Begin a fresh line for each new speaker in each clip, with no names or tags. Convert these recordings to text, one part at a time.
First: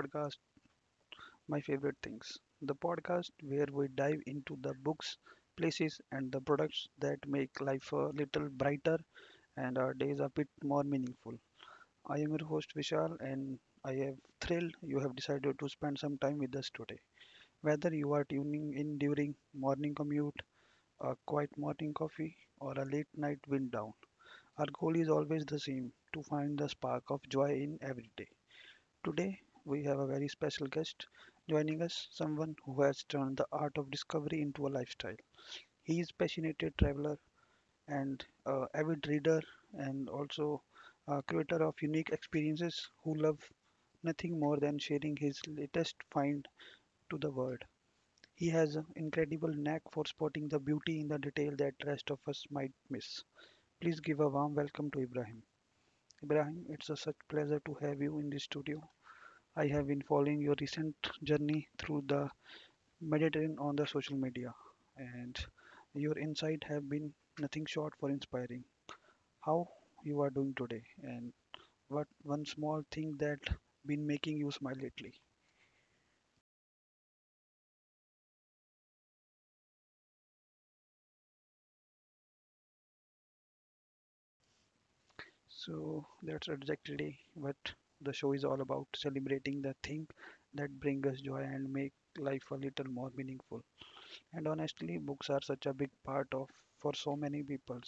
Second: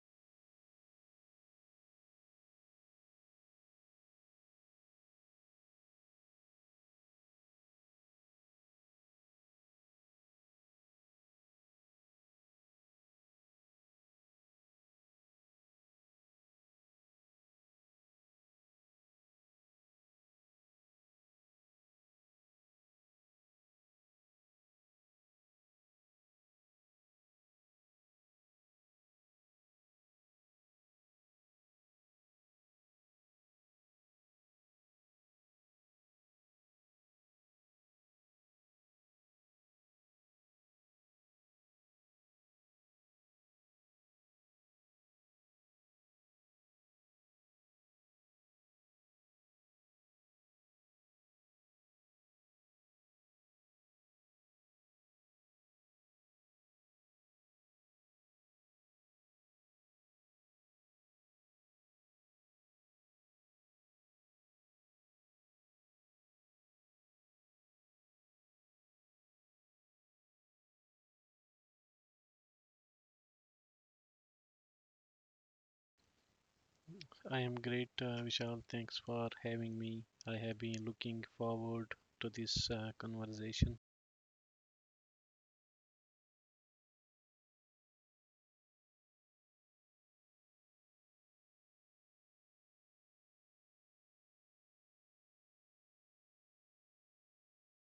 podcast, My Favorite Things, the podcast where we dive into the books, places, and the products that make life a little brighter and our days a bit more meaningful. I am your host Vishal, and I am thrilled you have decided to spend some time with us today. Whether you are tuning in during morning commute, a quiet morning coffee, or a late night wind down, our goal is always the same to find the spark of joy in every day. Today, we have a very special guest joining us, someone who has turned the art of discovery into a lifestyle. He is passionate traveler and avid reader and also a creator of unique experiences who love nothing more than sharing his latest find to the world. He has an incredible knack for spotting the beauty in the detail that rest of us might miss. Please give a warm welcome to Ibrahim. Ibrahim, it's a such pleasure to have you in the studio. I have been following your recent journey through the Mediterranean on the social media, and your insight have been nothing short for inspiring. How you are doing today, and what one small thing that been making you smile lately.
I am great, Vishal. Thanks for having me. I have been looking forward to this conversation.
So that's exactly what the show is all about: celebrating the thing that bring us joy and make life a little more meaningful. And honestly, books are such a big part of for so many people.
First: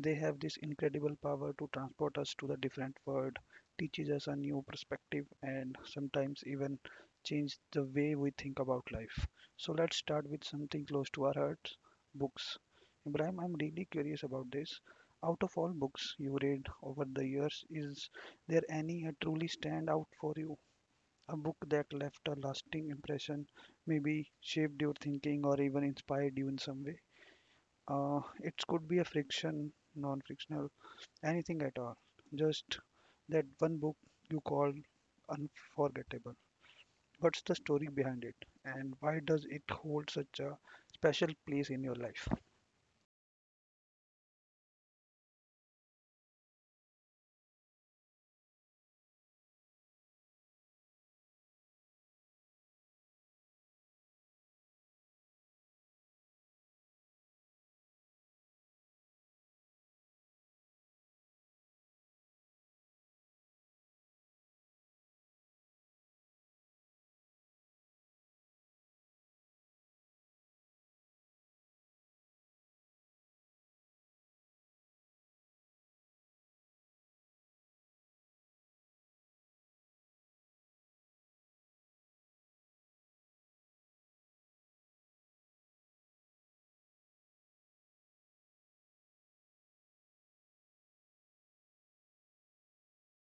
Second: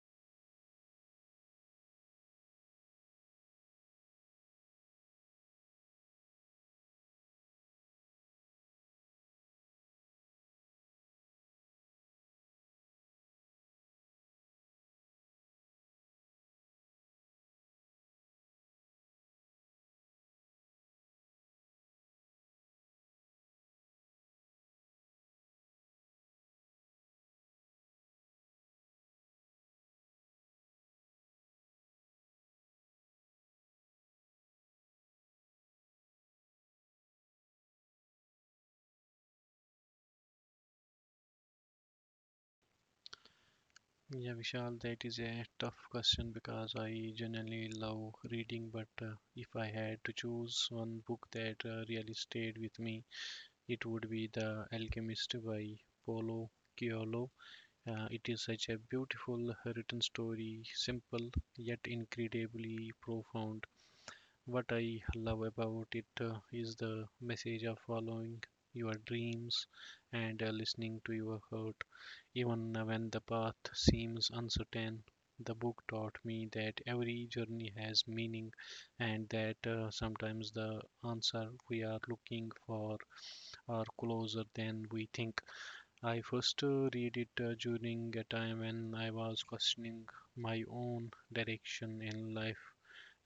They have this incredible power to transport us to the different world, teaches us a new perspective, and sometimes even change the way we think about life. So let's start with something close to our hearts, books. Ibrahim, I'm really curious about this. Out of all books you read over the years, is there any that truly stand out for you? A book that left a lasting impression, maybe shaped your thinking or even inspired you in some way? It could be a fiction, non fictional anything at all. Just that one book you call unforgettable. What's the story behind it, and why does it hold such a special place in your life?
Yeah, Vishal, that is a tough question because I generally love reading, but if I had to choose one book that really stayed with me, it would be The Alchemist by Paulo Coelho. It is such a beautiful written story, simple yet incredibly profound. What I love about it is the message of following your dreams and listening to your heart, even when the path seems uncertain. The book taught me that every journey has meaning and that sometimes the answer we are looking for are closer than we think. I first read it during a time when I was questioning my own direction in life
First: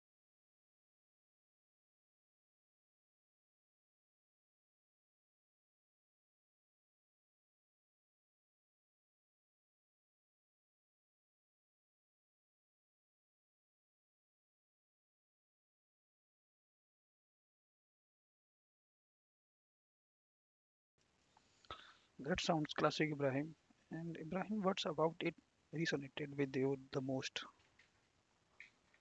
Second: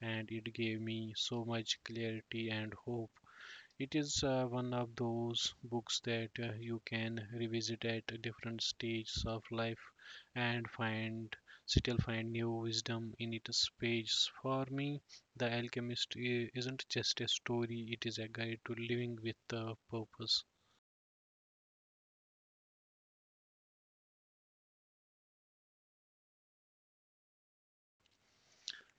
and it gave me so much clarity and hope. It is one of those books that you can revisit at different stages of life and find still find new wisdom in its pages. For me, The Alchemist isn't just a story, it is a guide to living with a purpose.
That sounds classic, Ibrahim. And Ibrahim, what's about it resonated with you the most?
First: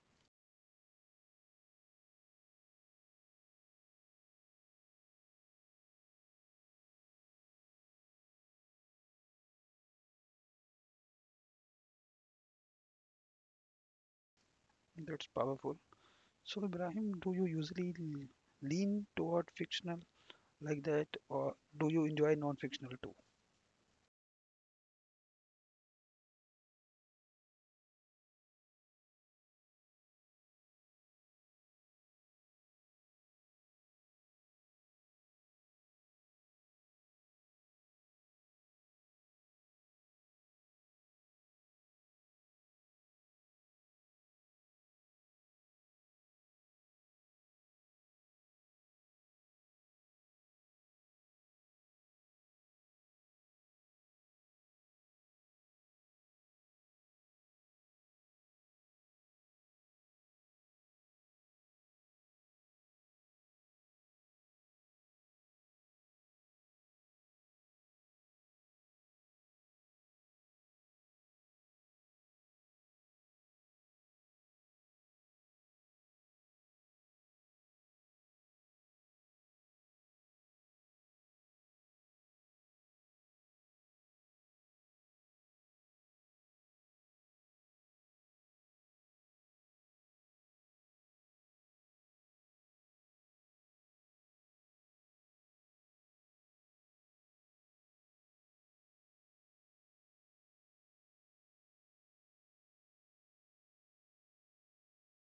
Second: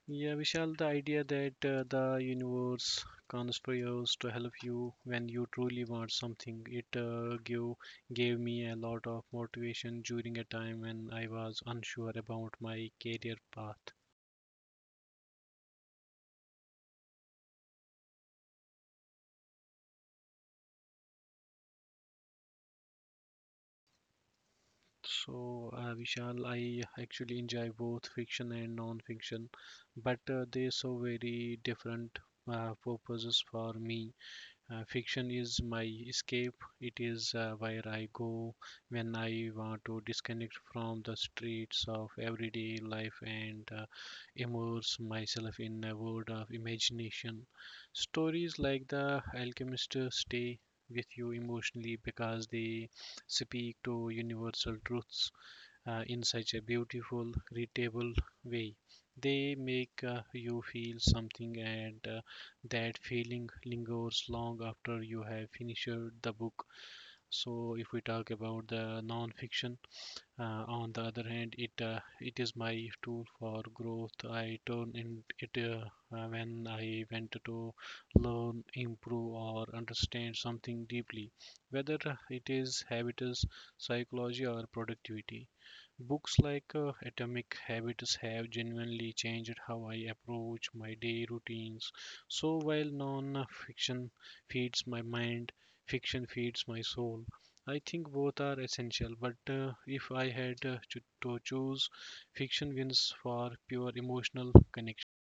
Yeah, Vishal, the idea that the universe conspires to help you when you truly want something, it gave me a lot of motivation during a time when I was unsure about my career path.
That's powerful. So, Ibrahim, do you usually lean toward fictional like that, or do you enjoy non-fictional too?
So, Vishal, I actually enjoy both fiction and non-fiction, but they so very different purposes for me. Fiction is my escape. It is where I go when I want to disconnect from the streets of everyday life and immerse myself in a world of imagination. Stories like The Alchemist stay with you emotionally because they speak to universal truths in such a beautiful, readable way. They make you feel something, and that feeling lingers long after you have finished the book. So, if we talk about the non fiction, on the other hand, it is my tool for growth. I turn in it when I want to learn, improve, or understand something deeply, whether it is habits, psychology, or productivity. Books like Atomic Habits have genuinely changed how I approach my day routines. So while non-fiction feeds my mind, fiction feeds my soul. I think both are essential, but if I had to choose, fiction wins for pure emotional connection.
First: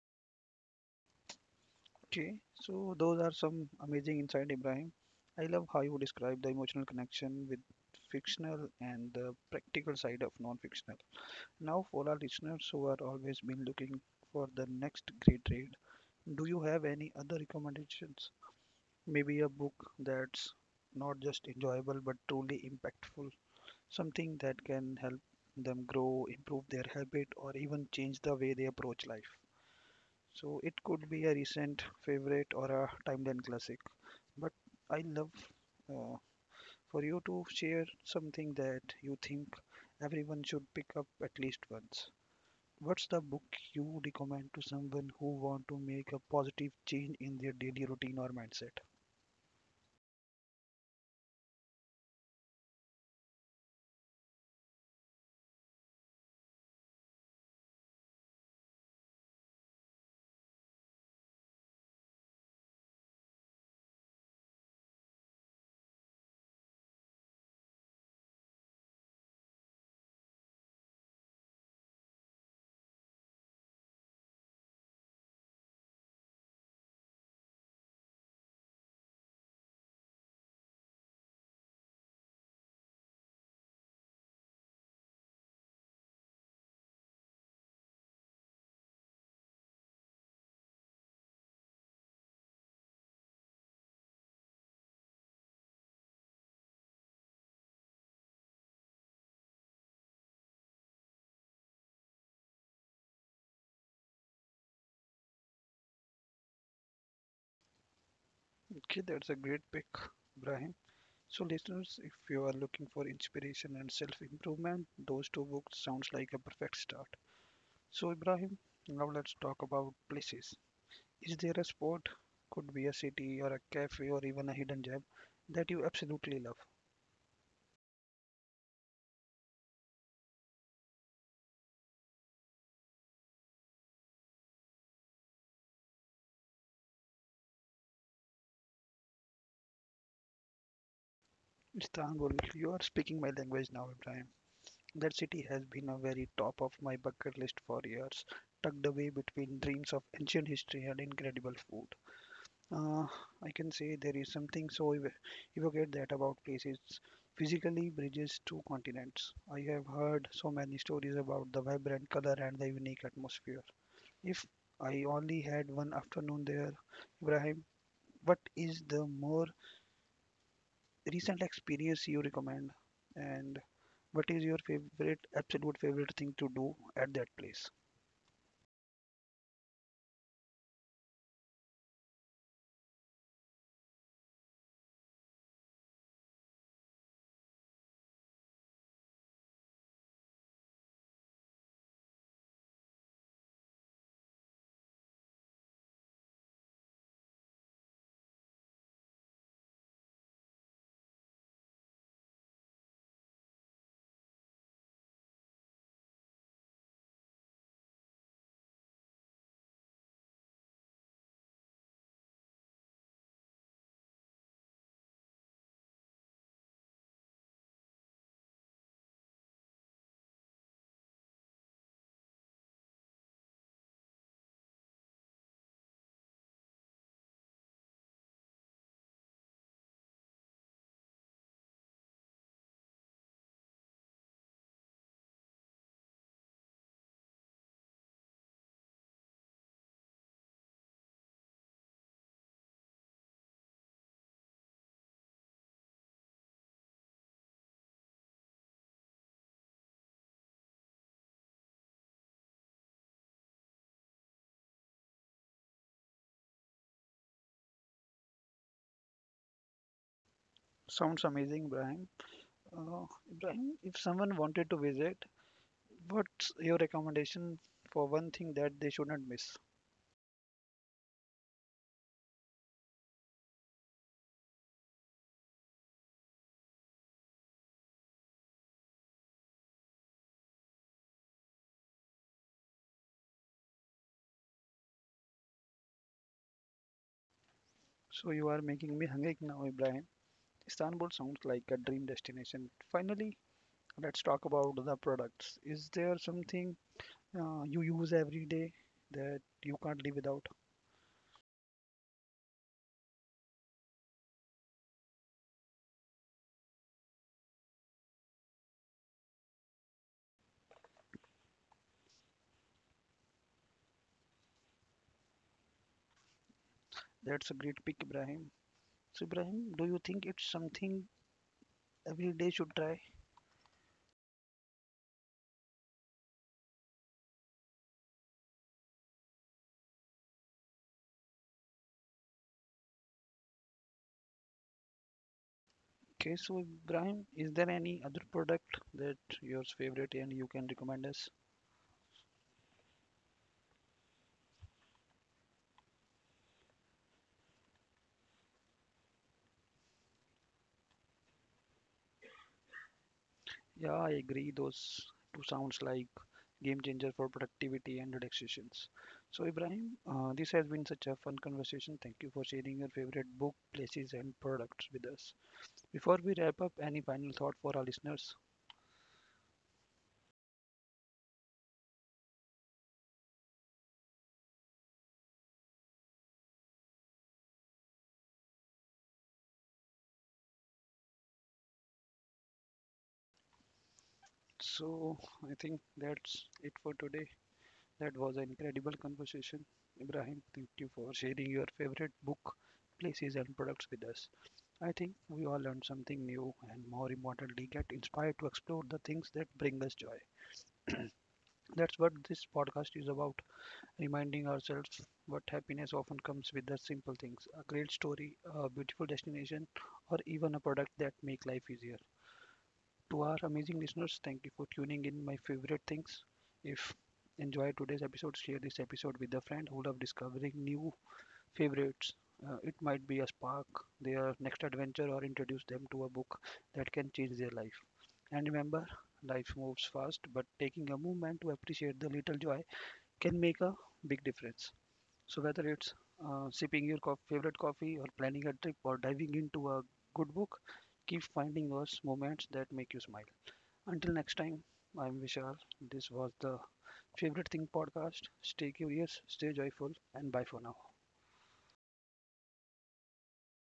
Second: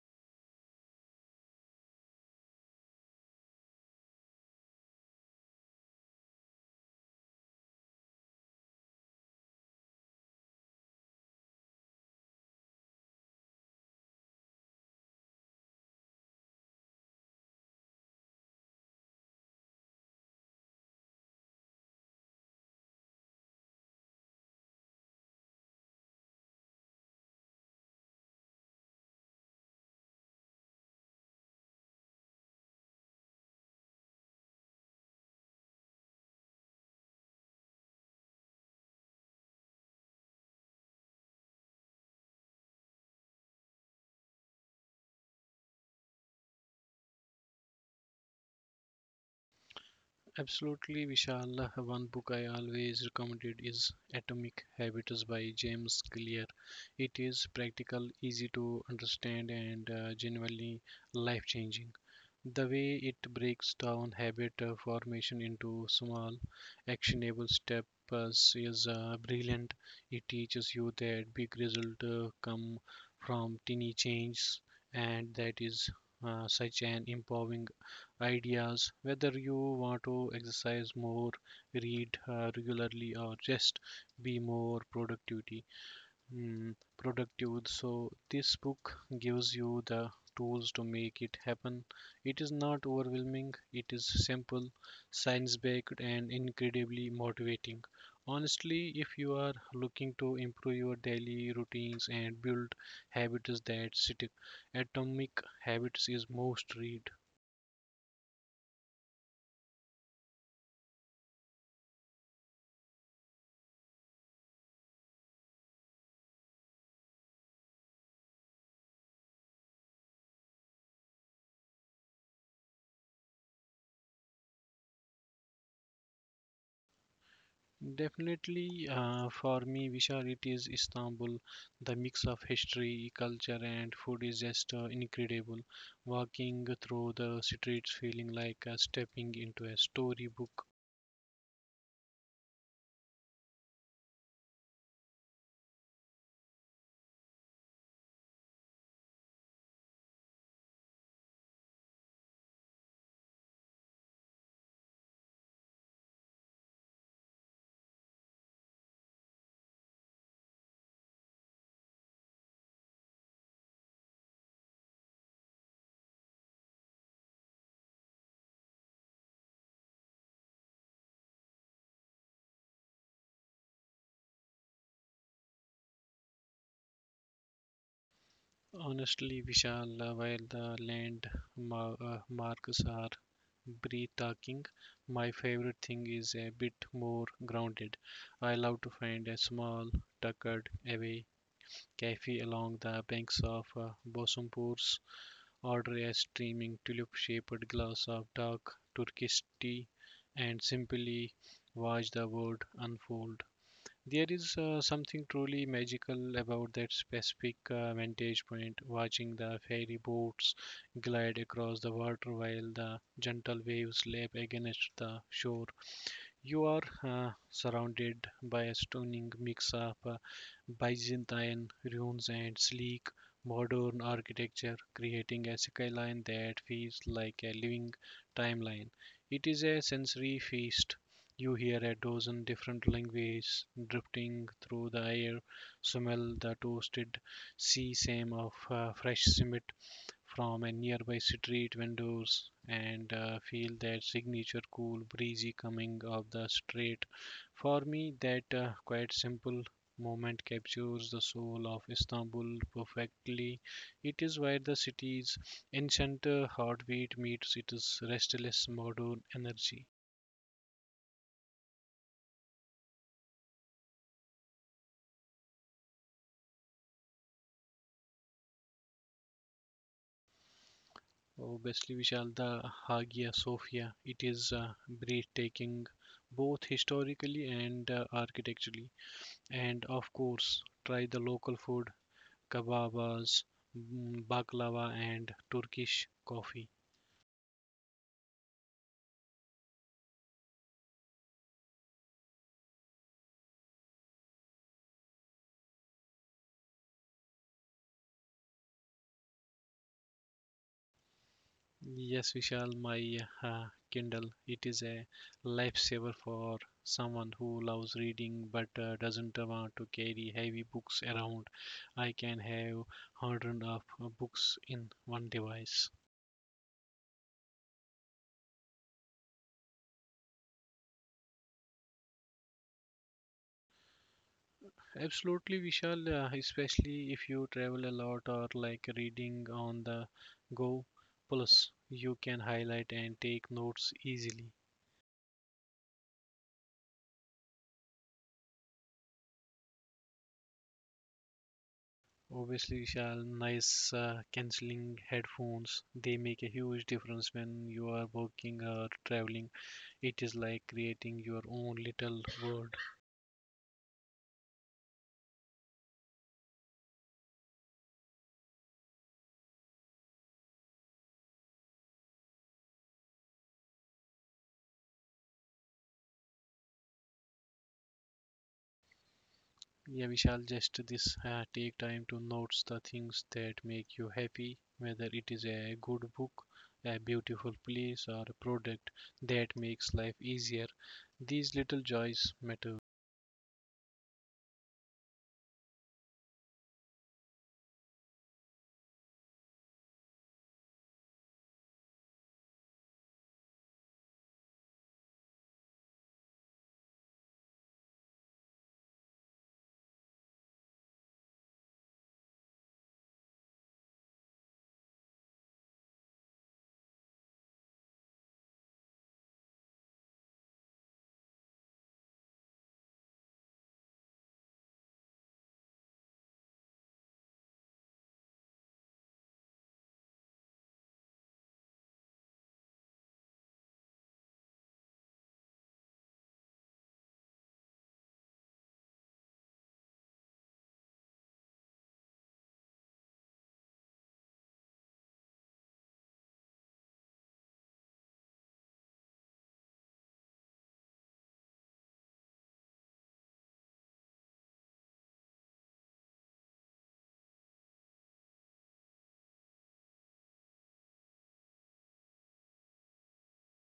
Okay, so those are some amazing insight, Ibrahim. I love how you describe the emotional connection with fictional and the practical side of non-fictional. Now, for our listeners who are always been looking for the next great read, do you have any other recommendations? Maybe a book that's not just enjoyable but truly impactful, something that can help them grow, improve their habit, or even change the way they approach life. So it could be a recent favorite or a timeline classic. But I love uh, for you to share something that you think everyone should pick up at least once. What's the book you recommend to someone who want to make a positive change in their daily routine or mindset?
Absolutely, Vishal. One book I always recommended is Atomic Habits by James Clear. It is practical, easy to understand, and genuinely life changing. The way it breaks down habit formation into small, actionable steps is brilliant. It teaches you that big results come from tiny changes, and that is such an empowering ideas. Whether you want to exercise more, read regularly, or just be more productivity, productive. So this book gives you the tools to make it happen. It is not overwhelming. It is simple, science-backed, and incredibly motivating. Honestly, if you are looking to improve your daily routines and build habits that stick, Atomic Habits is must read.
Okay, that's a great pick, Brahim. So listeners, if you are looking for inspiration and self-improvement, those two books sounds like a perfect start. So Ibrahim, now let's talk about places. Is there a spot, could be a city or a cafe or even a hidden gem, that you absolutely love?
Definitely, for me, Vishal, it is Istanbul. The mix of history, culture, and food is just incredible. Walking through the streets, feeling like stepping into a storybook.
Istanbul, you are speaking my language now, Ibrahim. That city has been a very top of my bucket list for years, tucked away between dreams of ancient history and incredible food. Uh, I can say there is something so evocative that about places physically bridges two continents. I have heard so many stories about the vibrant color and the unique atmosphere. If I only had one afternoon there, Ibrahim, what is the more recent experience you recommend? And what is your favorite, absolute favorite thing to do at that place?
Honestly, Vishal, while the landmarks are breathtaking, my favorite thing is a bit more grounded. I love to find a small, tucked away cafe along the banks of Bosporus. Order a streaming tulip-shaped glass of dark Turkish tea and simply watch the world unfold. There is something truly magical about that specific vantage point, watching the ferry boats glide across the water while the gentle waves lap against the shore. You are surrounded by a stunning mix of Byzantine ruins and sleek modern architecture, creating a skyline that feels like a living timeline. It is a sensory feast. You hear a dozen different languages drifting through the air, smell the toasted sea same of fresh cement from a nearby street vendors and feel that signature cool breezy coming of the street. For me, that quite simple moment captures the soul of Istanbul perfectly. It is where the city's ancient heartbeat meets its restless modern energy.
Sounds amazing, Ibrahim. Uh, Ibrahim, if someone wanted to visit, what's your recommendation for one thing that they shouldn't miss?
Obviously, Vishal, the Hagia Sophia, it is breathtaking both historically and architecturally. And of course, try the local food, kebabs, baklava, and Turkish coffee.
So you are making me hungry now, Ibrahim. Istanbul sounds like a dream destination. Finally, let's talk about the products. Is there something you use every day that you can't live without.
Yes, Vishal, my Kindle. It is a lifesaver for someone who loves reading but doesn't want to carry heavy books around. I can have hundreds of books in one device.
That's a great pick, Ibrahim. So, Ibrahim, do you think it's something every day should try?
Absolutely, Vishal, especially if you travel a lot or like reading on the go. Plus, you can highlight and take notes easily.
Okay, so Ibrahim, is there any other product that yours favorite and you can recommend us?
Obviously, Vishal, nice canceling headphones. They make a huge difference when you are working or traveling. It is like creating your own little world.
Yeah, I agree. Those two sounds like game changer for productivity and relaxations. So, Ibrahim, this has been such a fun conversation. Thank you for sharing your favorite book, places, and products with us. Before we wrap up, any final thought for our listeners?
Yeah, we shall just this take time to notice the things that make you happy, whether it is a good book, a beautiful place, or a product that makes life easier. These little joys matter
So I think that's it for today. That was an incredible conversation. Ibrahim, thank you for sharing your favorite book, places, and products with us. I think we all learned something new and more importantly, get inspired to explore the things that bring us joy. That's what this podcast is about reminding ourselves what happiness often comes with the simple things a great story, a beautiful destination, or even a product that make life easier to our amazing listeners. Thank you for tuning in my favorite things. If enjoy today's episode, share this episode with a friend who love discovering new favorites. It might be a spark their next adventure or introduce them to a book that can change their life. And remember, life moves fast, but taking a moment to appreciate the little joy can make a big difference. So whether it's sipping your favorite coffee or planning a trip or diving into a good book, keep finding those moments that make you smile. Until next time, I'm Vishal. This was the Favorite Thing podcast. Stay curious, stay joyful, and bye for now.